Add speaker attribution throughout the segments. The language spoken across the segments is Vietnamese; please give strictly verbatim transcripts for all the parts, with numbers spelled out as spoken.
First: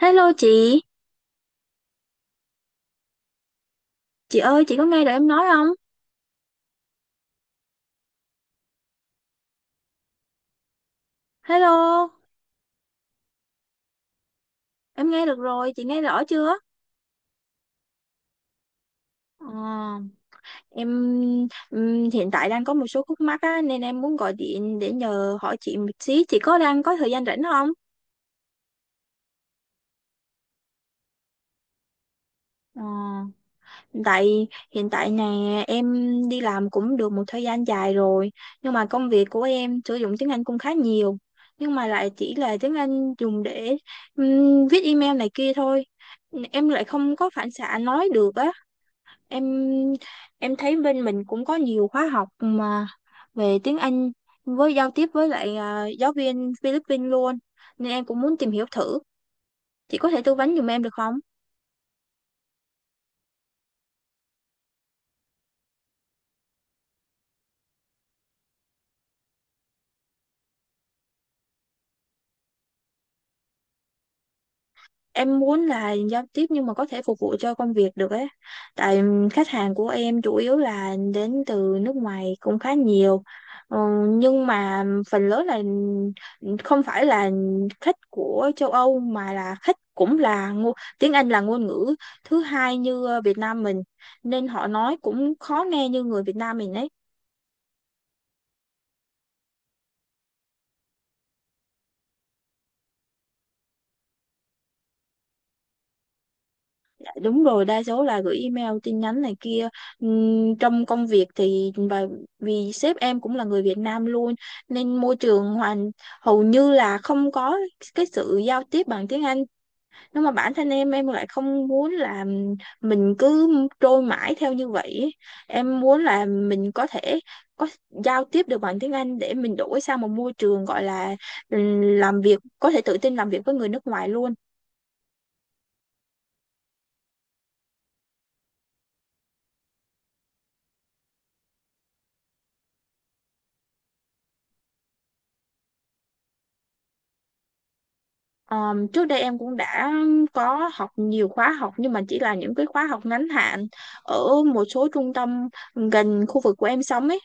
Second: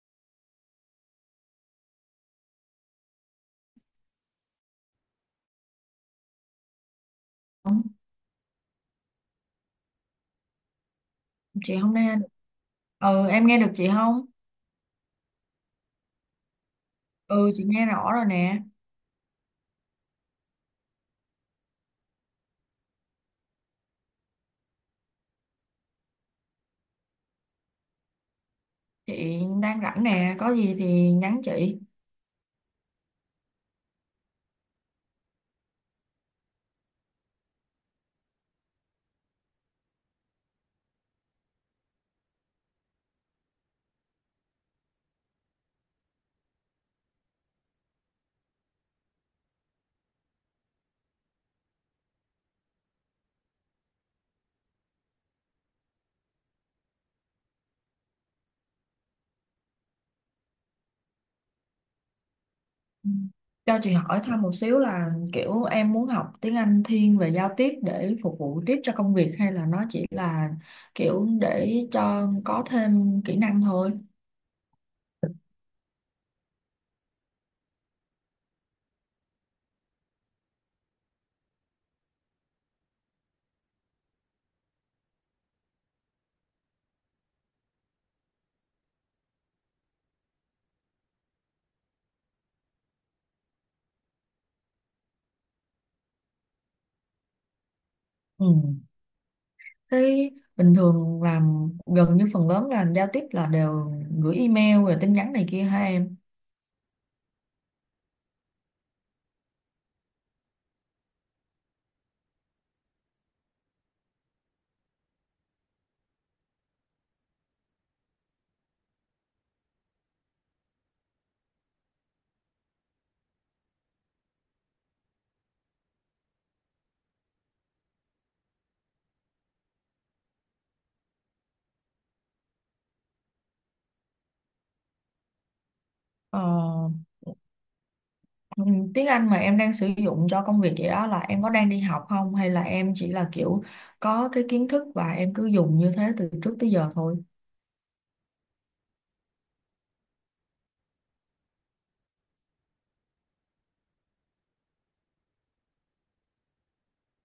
Speaker 1: Hello chị, chị ơi chị có nghe được em nói không?
Speaker 2: Không, chị không
Speaker 1: Hello,
Speaker 2: nghe. Ừ, em nghe được chị không?
Speaker 1: em nghe được rồi, chị nghe rõ chưa?
Speaker 2: Ừ, chị nghe rõ rồi nè.
Speaker 1: Ờ, em ừm, Hiện tại đang có một số khúc mắc á, nên em muốn gọi điện để nhờ hỏi chị một xí. Chị có đang có thời gian rảnh không?
Speaker 2: Chị đang rảnh nè, có gì thì nhắn chị.
Speaker 1: Ờ, hiện tại hiện tại nè, em đi làm cũng được một thời gian dài rồi, nhưng mà công việc của em sử dụng tiếng Anh cũng khá nhiều, nhưng mà lại chỉ là tiếng Anh dùng để ừm, viết email này kia thôi. Em lại không có phản xạ nói được á. Em em thấy bên mình cũng có nhiều khóa học mà về tiếng Anh với giao tiếp với lại à, giáo viên Philippines luôn, nên em cũng muốn tìm hiểu thử. Chị có thể tư vấn giùm em được không?
Speaker 2: Ừ. Cho chị hỏi thăm một xíu là kiểu em muốn học tiếng Anh thiên về giao tiếp để phục vụ tiếp cho công việc, hay là nó chỉ là kiểu để cho có thêm kỹ năng thôi?
Speaker 1: Em muốn là giao tiếp nhưng mà có thể phục vụ cho công việc được ấy, tại khách hàng của em chủ yếu là đến từ nước ngoài cũng khá nhiều. Ờ, nhưng mà phần lớn là không phải là khách của châu Âu, mà là khách cũng là ngôn tiếng Anh là ngôn ngữ thứ hai như ờ, Việt Nam mình, nên họ nói cũng khó nghe như người Việt Nam mình ấy.
Speaker 2: Ừ. Thế bình thường làm gần như phần lớn là giao tiếp là đều gửi email rồi tin nhắn này kia hả em?
Speaker 1: Đúng rồi, đa số là gửi email tin nhắn này kia. Ừm, trong công việc thì và vì sếp em cũng là người Việt Nam luôn, nên môi trường hoàn hầu như là không có cái sự giao tiếp bằng tiếng Anh, nhưng mà bản thân em em lại không muốn là mình cứ trôi mãi theo như vậy ấy. Em muốn là mình có thể có giao tiếp được bằng tiếng Anh để mình đổi sang một môi trường gọi là ừm, làm việc, có thể tự tin làm việc với người nước ngoài luôn.
Speaker 2: ờ Ừ, tiếng Anh mà em đang sử dụng cho công việc vậy đó là em có đang đi học không, hay là em chỉ là kiểu có cái kiến thức và em cứ dùng như thế từ trước tới giờ thôi?
Speaker 1: Ờm, trước đây em cũng đã có học nhiều khóa học, nhưng mà chỉ là những cái khóa học ngắn hạn ở một số trung tâm gần khu vực của em sống ấy.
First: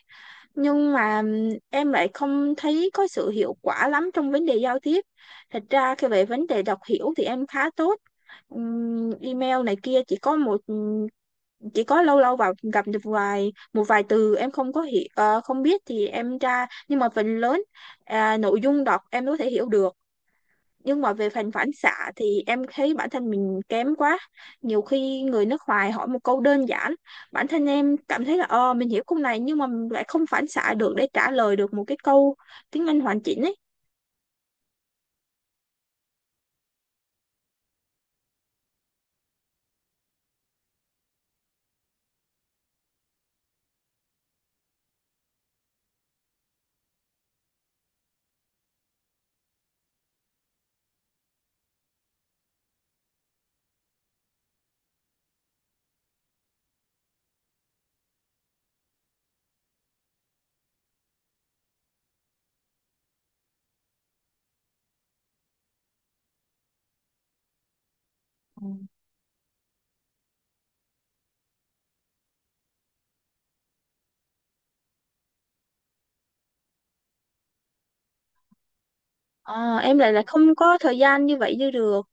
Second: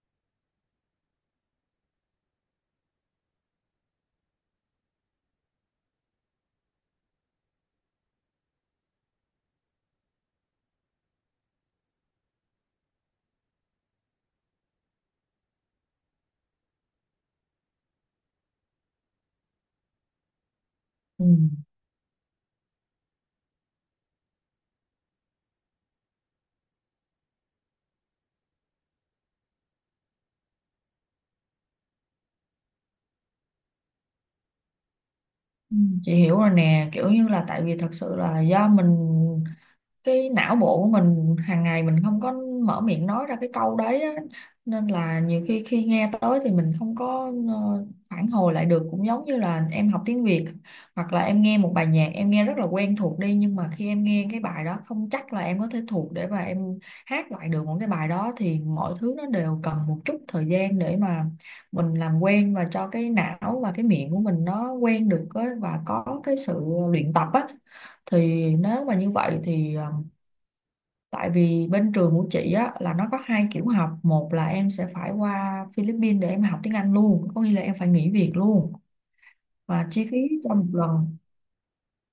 Speaker 1: Nhưng mà ừm, em lại không thấy có sự hiệu quả lắm trong vấn đề giao tiếp. Thật ra khi về vấn đề đọc hiểu thì em khá tốt. Ừm, email này kia chỉ có một ừm, chỉ có lâu lâu vào gặp được vài một vài từ em không có hiểu, ờ, không biết thì em tra, nhưng mà phần lớn à, nội dung đọc em có thể hiểu được, nhưng mà
Speaker 2: Ừ.
Speaker 1: về phần phản xạ thì em thấy bản thân mình kém quá. Nhiều khi người nước ngoài hỏi một câu đơn giản, bản thân em cảm thấy là ờ mình hiểu câu này, nhưng mà mình lại không phản xạ được để trả lời được một cái câu tiếng Anh hoàn chỉnh ấy.
Speaker 2: Ừ. Chị hiểu rồi nè, kiểu như là tại vì thật sự là do mình, cái não bộ của mình hàng ngày mình không có mở miệng nói ra cái câu đấy á. Nên là nhiều khi khi nghe tới thì mình không có ờ, phản hồi lại được, cũng giống như là em học tiếng Việt, hoặc là em nghe một bài nhạc em nghe rất là quen thuộc đi, nhưng mà khi em nghe cái bài đó không chắc là em có thể thuộc để mà em hát lại được một cái bài đó. Thì mọi thứ nó đều cần một chút thời gian để mà mình làm quen và cho cái não và cái miệng của mình nó quen được á, và có cái sự luyện tập á. Thì nếu mà như vậy thì ờ, tại vì bên trường của chị á, là nó có hai kiểu học. Một là em sẽ phải qua Philippines để em học tiếng Anh luôn. Có nghĩa là em phải nghỉ việc luôn.
Speaker 1: Ờ,
Speaker 2: Và
Speaker 1: em
Speaker 2: chi
Speaker 1: lại
Speaker 2: phí
Speaker 1: là
Speaker 2: cho
Speaker 1: không
Speaker 2: một
Speaker 1: có thời
Speaker 2: lần.
Speaker 1: gian như vậy như được.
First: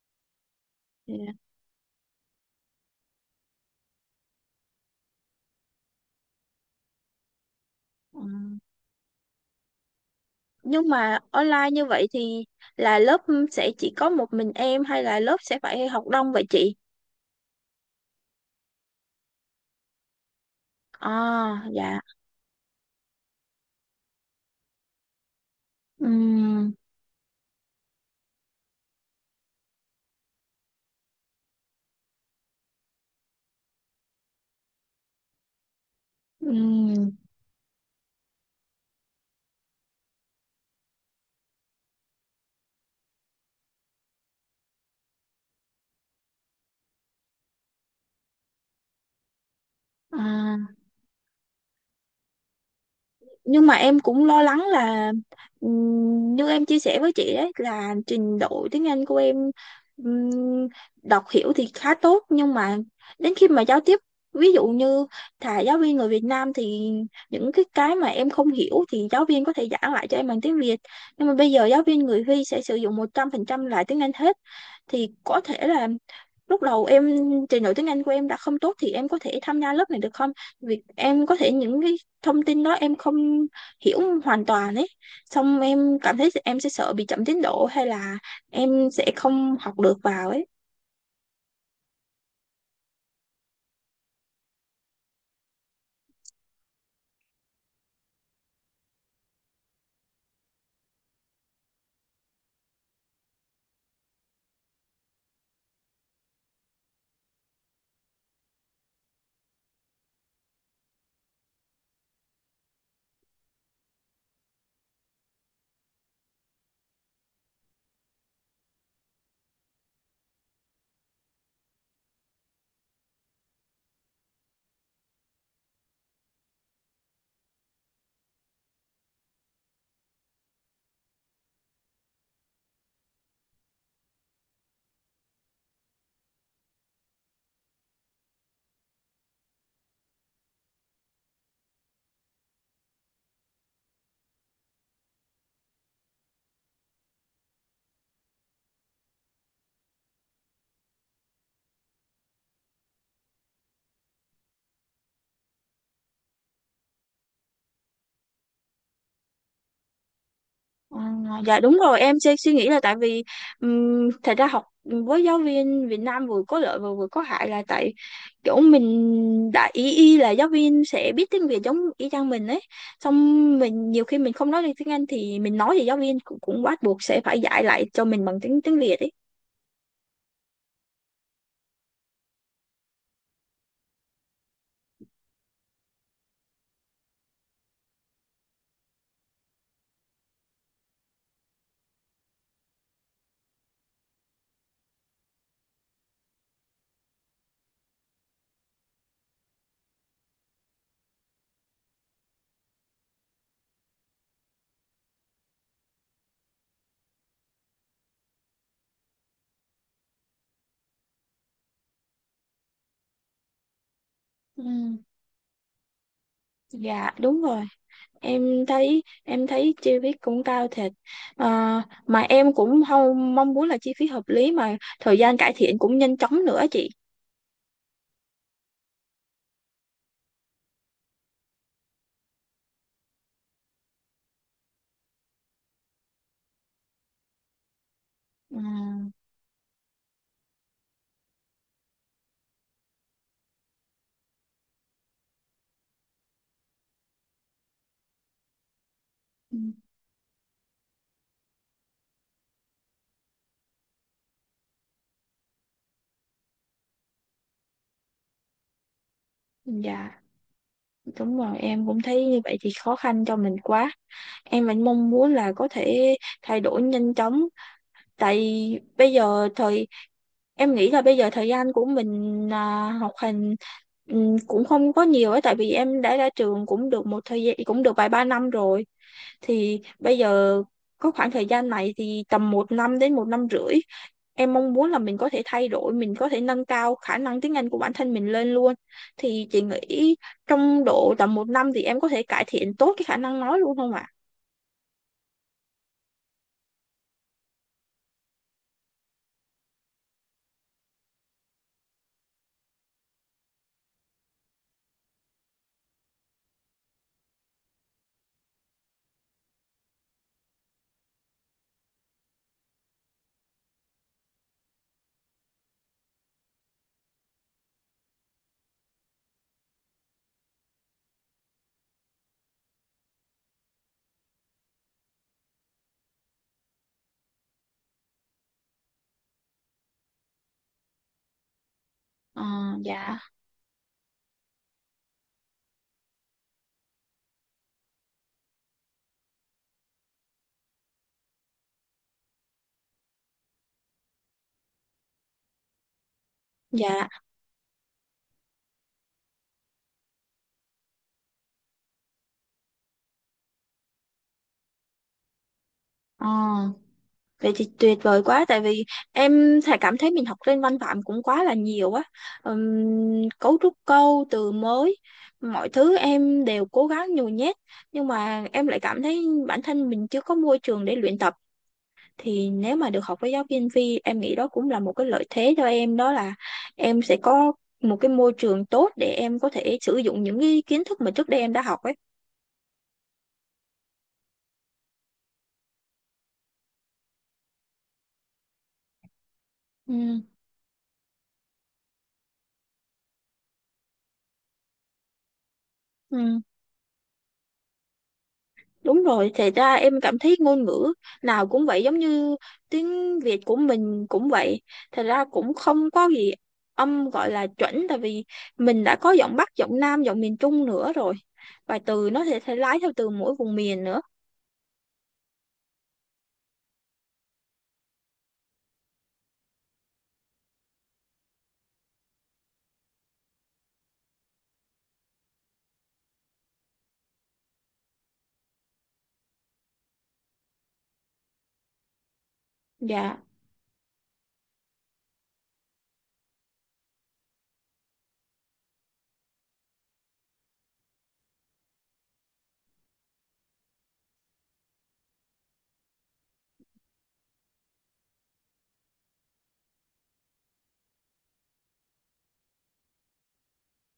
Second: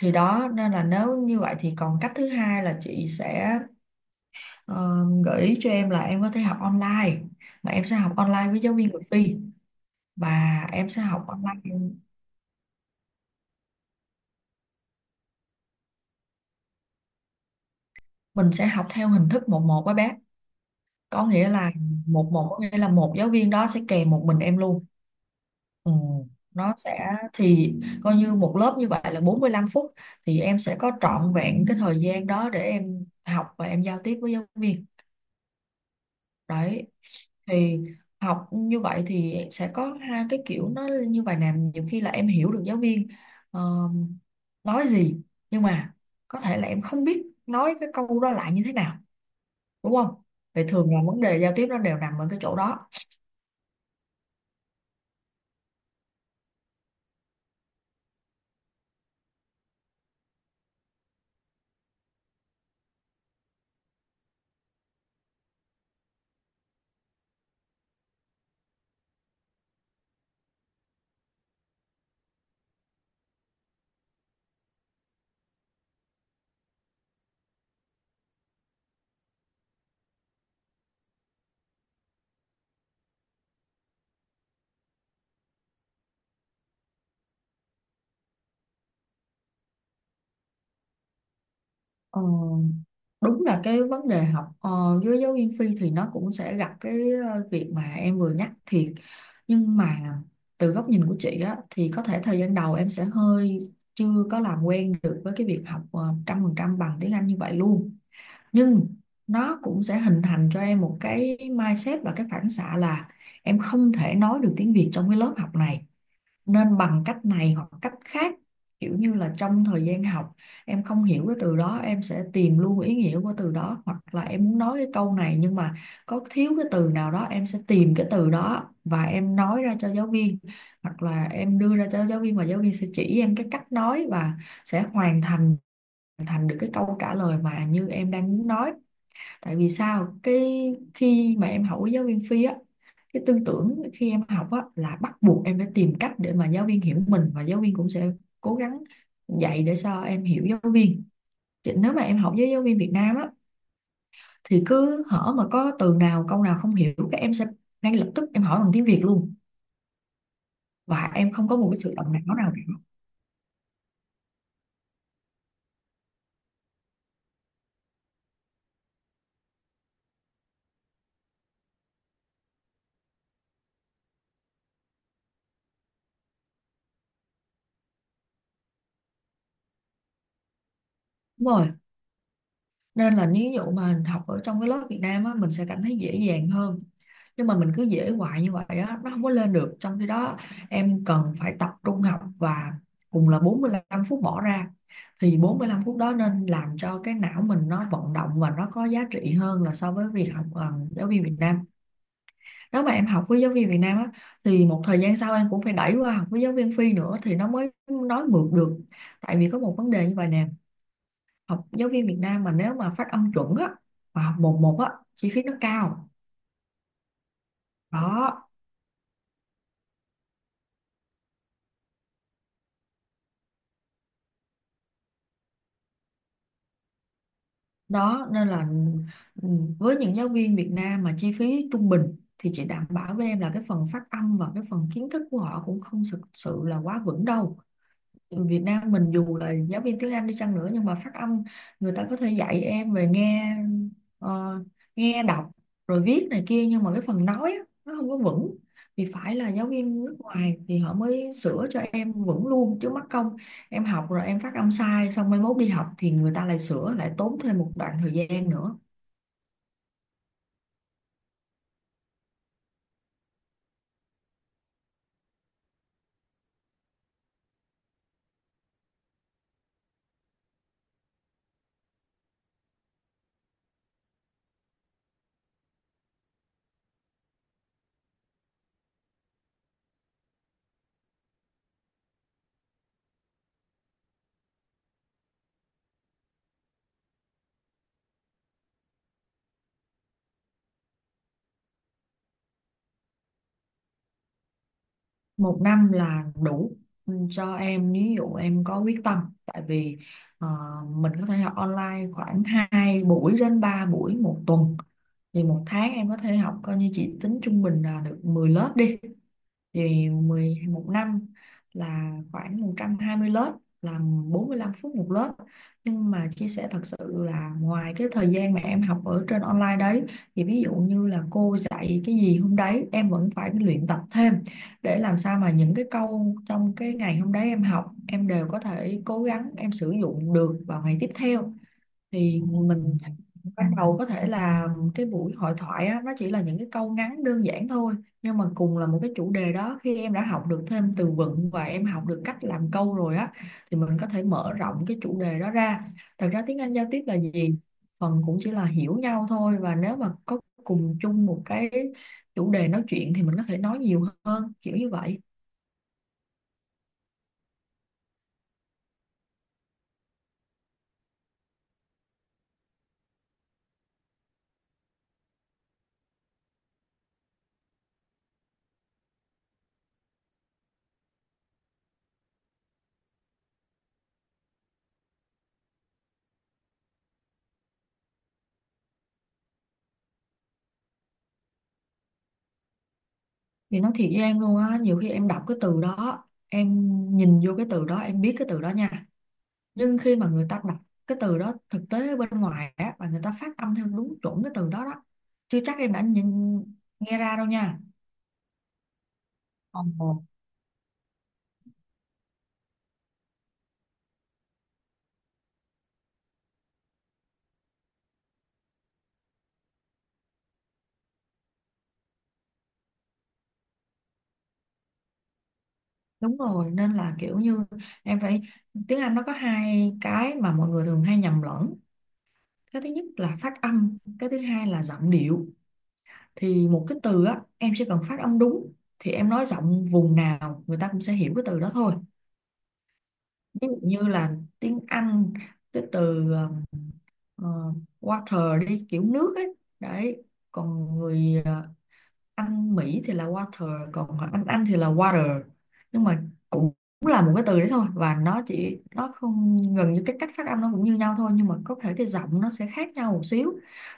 Speaker 2: Thì đó, nên là
Speaker 1: Dạ.
Speaker 2: nếu như vậy thì còn cách thứ hai là chị sẽ ờ, gợi ý cho em là em có thể học online. Mà em sẽ học
Speaker 1: Ừ.
Speaker 2: online với giáo viên người Phi. Và
Speaker 1: Nhưng
Speaker 2: em sẽ
Speaker 1: mà
Speaker 2: học online,
Speaker 1: online như vậy thì là lớp sẽ chỉ có một mình em hay là lớp sẽ phải học đông vậy chị?
Speaker 2: mình sẽ học theo hình thức một một với bé. Có nghĩa
Speaker 1: À,
Speaker 2: là
Speaker 1: dạ.
Speaker 2: một một, có nghĩa là một giáo viên đó sẽ kèm một mình em luôn. Ừ,
Speaker 1: Ừm,
Speaker 2: nó sẽ thì coi như một lớp như vậy là bốn mươi lăm phút, thì em sẽ có trọn vẹn cái thời gian đó để em học và em giao tiếp với giáo viên đấy.
Speaker 1: ừm,
Speaker 2: Thì học như vậy thì sẽ có hai cái kiểu nó như vậy nè, nhiều khi là em hiểu được giáo viên ờ, nói gì, nhưng mà có thể là em không biết nói cái câu đó lại như thế nào, đúng không? Thì
Speaker 1: à.
Speaker 2: thường là vấn đề giao tiếp nó đều nằm ở cái chỗ đó.
Speaker 1: Nhưng mà em cũng lo lắng là, ừm, như em chia sẻ với chị đấy, là trình độ tiếng Anh của em ừm, đọc hiểu thì khá tốt, nhưng mà đến khi mà giao tiếp, ví dụ như thà giáo viên người Việt Nam thì những cái cái mà em không hiểu thì giáo viên có thể giảng lại cho em bằng tiếng Việt, nhưng mà bây giờ giáo viên người Huy sẽ sử dụng một trăm phần trăm lại tiếng Anh hết, thì có thể là lúc đầu em, trình độ tiếng Anh của em đã không tốt thì em có thể tham gia lớp này được không? Việc em có thể những cái thông tin đó em không hiểu hoàn toàn ấy. Xong em cảm thấy em sẽ sợ bị chậm tiến độ hay là em sẽ không học được vào ấy.
Speaker 2: Ờ, đúng là cái vấn đề học ờ, với giáo viên phi thì nó cũng sẽ gặp cái ờ, việc mà em vừa nhắc thiệt, nhưng mà từ góc nhìn của chị á thì có thể thời gian đầu em sẽ hơi chưa có làm quen được với cái việc học ờ, trăm phần trăm bằng tiếng Anh như vậy luôn. Nhưng nó cũng sẽ hình thành cho em một cái mindset và cái phản xạ là em không thể nói được tiếng Việt trong cái lớp học này, nên bằng cách này hoặc cách khác, kiểu như là trong thời gian học em không hiểu cái từ đó em sẽ tìm luôn ý nghĩa của từ đó, hoặc là em muốn nói cái câu này nhưng mà có thiếu cái từ nào đó em sẽ tìm cái từ đó và em nói ra cho giáo viên, hoặc là em đưa ra cho giáo viên và giáo viên sẽ chỉ em cái cách nói, và sẽ hoàn thành hoàn thành được cái câu trả lời mà như em đang muốn nói. Tại vì sao cái khi mà em học với giáo viên phi á, cái tư tưởng khi em học á là bắt buộc em phải tìm cách để mà giáo viên hiểu mình, và giáo viên cũng sẽ cố gắng dạy để sao em hiểu giáo viên. Chứ nếu mà em học với giáo viên Việt Nam á thì cứ hở mà có từ nào câu nào không hiểu các em sẽ ngay lập tức em hỏi bằng tiếng Việt luôn,
Speaker 1: Ờ,
Speaker 2: và em không có
Speaker 1: dạ
Speaker 2: một cái
Speaker 1: đúng
Speaker 2: sự
Speaker 1: rồi,
Speaker 2: động
Speaker 1: em
Speaker 2: não
Speaker 1: suy, suy
Speaker 2: nào cả.
Speaker 1: nghĩ là tại vì um, thật ra học với giáo viên Việt Nam vừa có lợi và vừa có hại, là tại kiểu mình đã ý y là giáo viên sẽ biết tiếng Việt giống y chang mình ấy, xong mình nhiều khi mình không nói được tiếng Anh thì mình nói, thì giáo viên cũng, cũng bắt buộc sẽ phải dạy lại cho mình bằng tiếng tiếng Việt ấy.
Speaker 2: Đúng rồi, nên là nếu dụ mà học ở trong cái lớp Việt Nam á mình sẽ cảm thấy dễ dàng hơn, nhưng mà mình cứ dễ hoài như vậy á nó không có lên được. Trong khi đó em cần phải tập trung học, và cùng là bốn mươi lăm phút bỏ ra thì bốn mươi lăm phút đó nên làm cho cái não mình nó vận động và nó có giá trị hơn là so với việc học ờ, giáo viên Việt Nam. Nếu mà em học với giáo viên Việt Nam á thì một thời gian sau em cũng phải đẩy qua học với giáo viên Phi nữa thì nó mới nói mượt được. Tại vì có một vấn đề như vậy nè, học giáo viên Việt Nam mà nếu mà phát âm chuẩn á và học một
Speaker 1: ừ,
Speaker 2: một á chi phí nó cao.
Speaker 1: dạ đúng rồi,
Speaker 2: đó
Speaker 1: em thấy em thấy chi phí cũng cao thiệt. Ờ, mà em cũng không mong muốn là chi phí hợp lý mà thời gian cải thiện cũng nhanh chóng nữa chị.
Speaker 2: đó nên là ừ, với những giáo viên Việt Nam mà chi phí trung bình thì chị đảm bảo với em là cái phần phát âm và cái phần kiến thức của họ cũng không thực sự là quá vững đâu.
Speaker 1: Ừ.
Speaker 2: Việt Nam mình dù là giáo viên tiếng Anh đi chăng nữa, nhưng mà phát âm, người ta có thể dạy em về nghe, ờ, nghe đọc rồi viết này kia, nhưng mà cái phần nói á, nó không có vững. Thì phải là
Speaker 1: Ừ,
Speaker 2: giáo viên nước ngoài thì họ mới sửa cho em vững luôn, chứ mắc công em học rồi em phát âm sai xong mai mốt đi học thì người ta lại sửa lại, tốn thêm một đoạn thời gian nữa.
Speaker 1: dạ đúng rồi, em cũng thấy như vậy thì khó khăn cho mình quá. Em vẫn mong muốn là có thể thay đổi nhanh chóng, tại bây giờ thời em nghĩ là bây giờ thời gian của mình, à, học hành ừm, cũng không có nhiều ấy, tại vì em đã ra trường cũng được một thời gian, cũng được vài ba năm rồi, thì bây giờ có khoảng thời gian này thì tầm một năm đến một năm rưỡi, em mong muốn là mình có thể thay đổi, mình có thể nâng cao khả năng tiếng Anh của bản thân mình lên luôn. Thì chị nghĩ trong độ tầm một năm thì em có thể cải thiện tốt cái khả năng nói luôn không ạ?
Speaker 2: Một năm là đủ. Ừ, cho em ví dụ em có quyết tâm, tại vì ờ, mình có thể học online khoảng hai buổi đến ba buổi một tuần, thì một tháng em có thể học, coi như chị tính trung bình là được mười lớp đi, thì mười một năm là khoảng một trăm hai mươi lớp, là bốn mươi lăm phút một lớp. Nhưng mà chia sẻ thật sự là ngoài cái thời gian mà em học ở trên online đấy, thì ví dụ như là cô dạy cái gì hôm đấy em vẫn phải luyện tập thêm, để làm sao mà những cái câu trong cái ngày hôm đấy em học em đều có thể cố gắng em sử dụng được vào ngày tiếp theo.
Speaker 1: Ờ,
Speaker 2: Thì mình
Speaker 1: dạ
Speaker 2: ban đầu có thể là cái buổi hội thoại á, nó chỉ là những cái câu ngắn đơn giản thôi, nhưng mà cùng là một cái chủ đề đó khi em đã học được thêm từ vựng và em học được cách làm câu rồi á thì mình có thể mở rộng cái chủ đề đó ra. Thật ra tiếng Anh giao tiếp
Speaker 1: dạ.
Speaker 2: là gì, phần cũng chỉ là hiểu nhau thôi, và nếu mà có cùng chung một cái chủ đề nói chuyện thì mình có thể nói nhiều hơn, kiểu như vậy.
Speaker 1: Ờ. Vậy thì tuyệt vời quá, tại vì em thà cảm thấy mình học lên văn phạm cũng quá là nhiều á. Ừm, cấu trúc câu từ mới, mọi thứ em đều cố gắng nhồi nhét, nhưng mà em lại cảm thấy bản thân mình chưa có môi trường để luyện tập. Thì nếu mà được học với giáo viên Vi, em nghĩ đó cũng là một cái lợi thế cho em, đó là em sẽ có một cái môi trường tốt để em có thể sử dụng những cái kiến thức mà trước đây em đã học ấy.
Speaker 2: Thì nói thiệt với em luôn á, nhiều khi em đọc cái từ đó, em nhìn vô cái từ đó em biết cái từ đó nha, nhưng khi
Speaker 1: Ừ.
Speaker 2: mà người ta đọc cái từ đó thực tế ở bên ngoài á, và người ta phát âm theo đúng chuẩn cái từ đó đó, chưa chắc em đã nhìn
Speaker 1: Ừ.
Speaker 2: nghe ra đâu nha.
Speaker 1: Đúng rồi, thì ra
Speaker 2: Ồ.
Speaker 1: em cảm thấy ngôn ngữ nào cũng vậy, giống như tiếng Việt của mình cũng vậy. Thật ra cũng không có gì âm gọi là chuẩn, tại vì mình đã có giọng Bắc, giọng Nam, giọng miền Trung nữa rồi. Và từ nó sẽ, sẽ lái theo từ mỗi vùng miền nữa.
Speaker 2: Đúng rồi, nên là kiểu như em phải, tiếng Anh nó có hai cái mà mọi người thường hay nhầm lẫn: cái thứ nhất là phát âm, cái thứ hai là giọng điệu. Thì một cái từ á em chỉ cần phát âm đúng thì em nói giọng vùng nào người ta cũng sẽ hiểu cái từ đó thôi.
Speaker 1: Dạ.
Speaker 2: Ví dụ như là tiếng Anh cái từ ờ, ờ, water đi, kiểu nước ấy đấy, còn người ờ, anh Mỹ thì là water, còn anh Anh thì là water, nhưng mà cũng là một cái từ đấy thôi, và nó chỉ nó không, gần như cái cách phát âm nó cũng như nhau thôi, nhưng mà có thể cái giọng nó sẽ khác nhau một xíu.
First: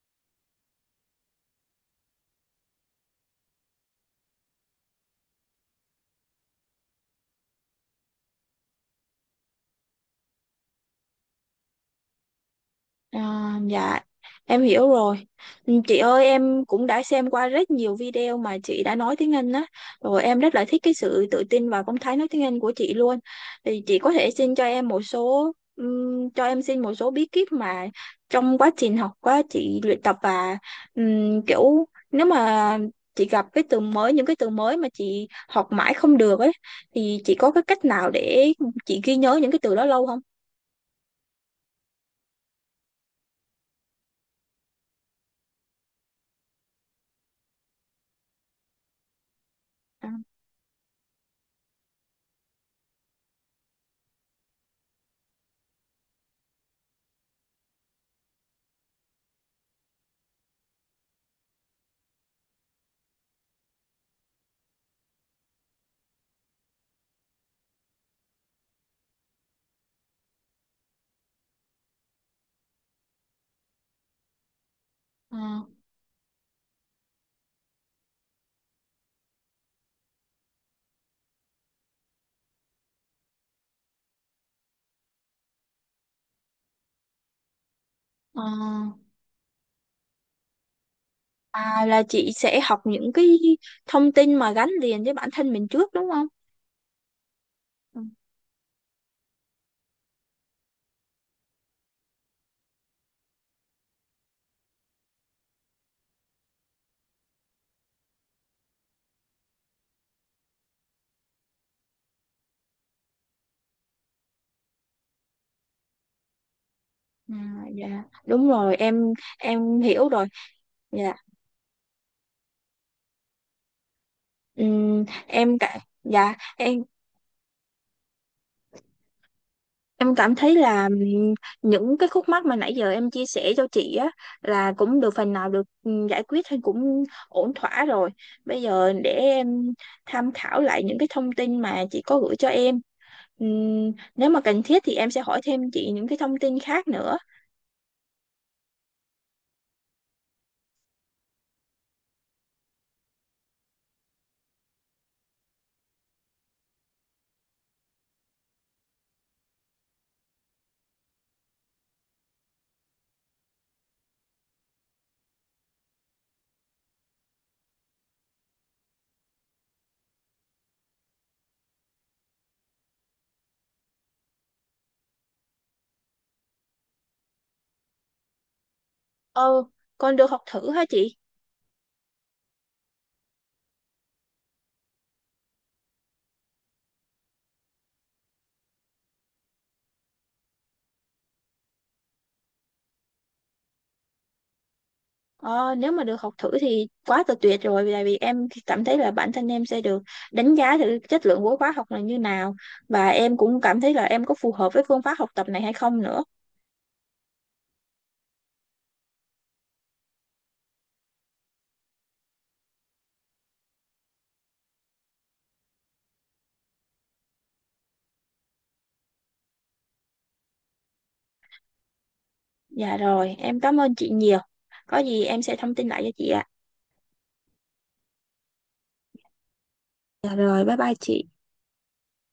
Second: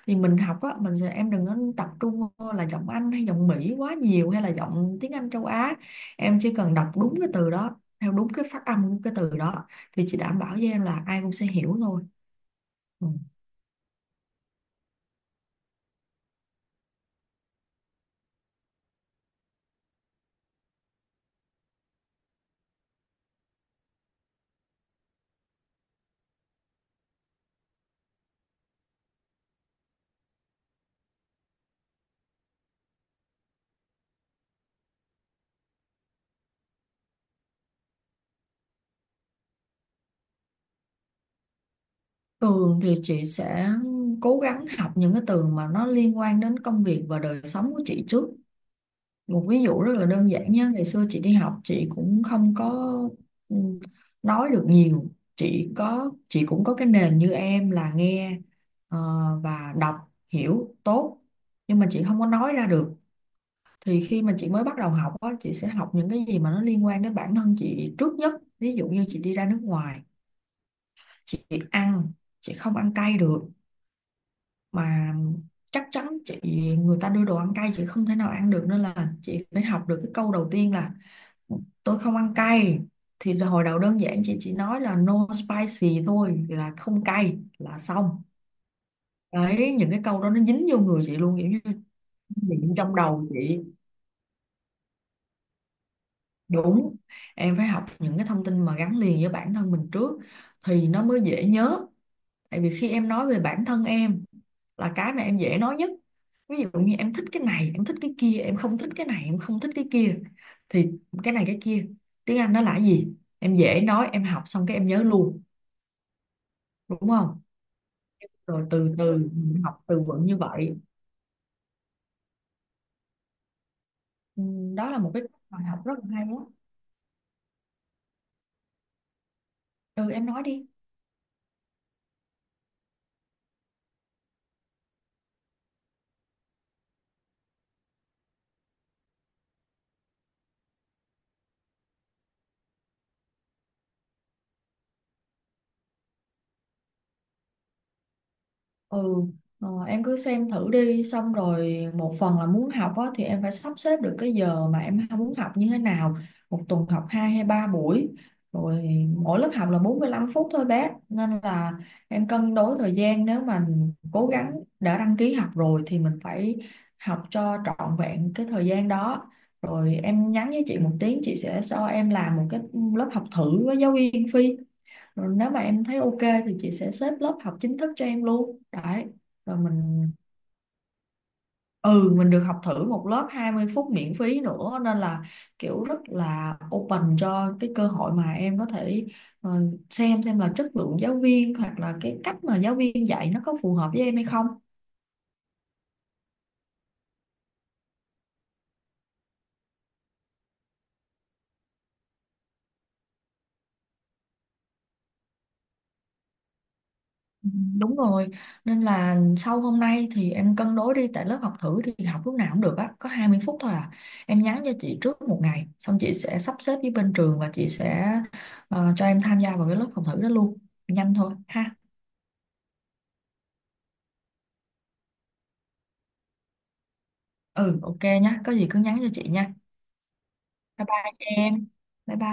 Speaker 2: Thì mình học á, mình sẽ em đừng nên tập trung vô là giọng Anh hay giọng Mỹ quá nhiều, hay là giọng tiếng Anh châu Á, em chỉ cần đọc đúng cái từ đó theo đúng cái phát âm của cái từ đó, thì chị đảm bảo với em là ai cũng sẽ hiểu thôi. Ừ.
Speaker 1: À, dạ em hiểu rồi. Ừ, chị ơi, em cũng đã xem qua rất nhiều video mà chị đã nói tiếng Anh á, rồi em rất là thích cái sự tự tin và phong thái nói tiếng Anh của chị luôn. Thì chị có thể xin cho em một số, ừm, cho em xin một số bí kíp mà trong quá trình học quá chị luyện tập, và ừm, kiểu nếu mà chị gặp cái từ mới, những cái từ mới mà chị học mãi không được ấy, thì chị có cái cách nào để chị ghi nhớ những cái từ đó lâu không?
Speaker 2: Tường thì chị sẽ cố gắng học những cái từ mà nó liên quan đến công việc và đời sống của chị trước. Một ví dụ rất
Speaker 1: À,
Speaker 2: là đơn giản nhé, ngày xưa chị đi học chị cũng không có ừ, nói được nhiều. Chị có chị cũng có cái nền như em là nghe ờ, và đọc hiểu tốt nhưng mà chị không có nói ra được. Thì khi mà chị mới bắt đầu học á, chị sẽ học những cái gì mà nó liên quan đến bản thân chị trước nhất. Ví dụ như chị đi ra nước ngoài, chị ăn, chị không ăn cay được mà
Speaker 1: à,
Speaker 2: chắc chắn chị người ta đưa đồ ăn cay chị không thể nào ăn được nên là chị phải học được cái câu đầu tiên là tôi không ăn cay. Thì hồi đầu đơn giản chị chỉ nói là no spicy thôi, là không cay là xong.
Speaker 1: à.
Speaker 2: Đấy, những cái câu đó nó dính vô người chị luôn, kiểu như
Speaker 1: À là chị sẽ
Speaker 2: niệm
Speaker 1: học
Speaker 2: trong
Speaker 1: những
Speaker 2: đầu
Speaker 1: cái
Speaker 2: chị.
Speaker 1: thông tin mà gắn liền với bản thân mình trước, đúng không?
Speaker 2: Đúng, em phải học
Speaker 1: Ừ.
Speaker 2: những cái thông tin mà gắn liền với bản thân mình trước thì nó mới dễ nhớ. Tại vì khi em nói về bản thân em là cái mà em dễ nói nhất. Ví dụ như em thích cái này, em thích cái kia, em không thích cái này, em không thích cái kia, thì cái này cái kia tiếng Anh nó là cái gì, em dễ nói, em học xong cái em nhớ luôn, đúng
Speaker 1: À,
Speaker 2: không?
Speaker 1: dạ đúng
Speaker 2: Rồi
Speaker 1: rồi,
Speaker 2: từ
Speaker 1: em
Speaker 2: từ mình
Speaker 1: em
Speaker 2: học từ
Speaker 1: hiểu rồi
Speaker 2: vựng như vậy.
Speaker 1: dạ.
Speaker 2: Ừ, Đó là
Speaker 1: Ừm,
Speaker 2: một cái cách
Speaker 1: em
Speaker 2: mà học
Speaker 1: cả
Speaker 2: rất là hay
Speaker 1: Dạ
Speaker 2: đó.
Speaker 1: em
Speaker 2: ừ
Speaker 1: em
Speaker 2: em
Speaker 1: cảm
Speaker 2: nói
Speaker 1: thấy
Speaker 2: đi.
Speaker 1: là ừm, những cái khúc mắc mà nãy giờ em chia sẻ cho chị á, là cũng được phần nào được ừm, giải quyết hay cũng ổn thỏa rồi. Bây giờ để em tham khảo lại những cái thông tin mà chị có gửi cho em. Ừm, nếu mà cần thiết thì em sẽ hỏi thêm chị những cái thông tin khác nữa.
Speaker 2: Ừ, ờ, em cứ xem thử đi, xong rồi một phần là muốn học á, thì em phải sắp xếp được cái giờ mà em muốn học như thế nào. Một tuần học hai hay ba buổi, rồi mỗi lớp học là bốn mươi lăm phút thôi bé, nên là em cân đối thời gian. Nếu mà cố gắng đã đăng ký học rồi thì mình phải học cho trọn vẹn cái thời gian đó. Rồi em nhắn với chị một tiếng, chị sẽ cho em làm một cái lớp học thử với giáo viên Phi, rồi nếu mà em thấy ok thì chị sẽ xếp lớp học chính thức cho em luôn đấy. Rồi
Speaker 1: Ờ,
Speaker 2: mình
Speaker 1: con được học thử hả chị?
Speaker 2: ừ mình được học thử một lớp hai mươi phút miễn phí nữa, nên là kiểu rất là open cho cái cơ hội mà em có thể ờ, xem xem là chất lượng giáo viên hoặc là cái cách mà giáo viên dạy nó có phù hợp với em hay không.
Speaker 1: Ờ, Nếu mà được học thử thì quá là tuyệt rồi, tại vì em cảm thấy là bản thân em sẽ được đánh giá thử chất lượng của khóa học là như nào, và em cũng cảm thấy là em có phù hợp với phương pháp học tập này hay không nữa.
Speaker 2: Ừ, Đúng rồi, nên là sau hôm nay thì em cân đối đi, tại lớp học thử thì học lúc nào cũng được á, có hai mươi phút thôi à. Em nhắn cho chị trước một ngày, xong chị sẽ sắp xếp với bên trường và chị sẽ ờ, cho em tham gia vào cái lớp học thử đó luôn. Nhanh thôi ha.
Speaker 1: Dạ rồi, em cảm ơn chị nhiều. Có gì em sẽ thông tin lại cho chị ạ.
Speaker 2: Ừ, ok nhá, có gì cứ nhắn cho chị nha.
Speaker 1: Dạ rồi, bye
Speaker 2: Bye
Speaker 1: bye
Speaker 2: bye
Speaker 1: chị.
Speaker 2: em. Bye bye.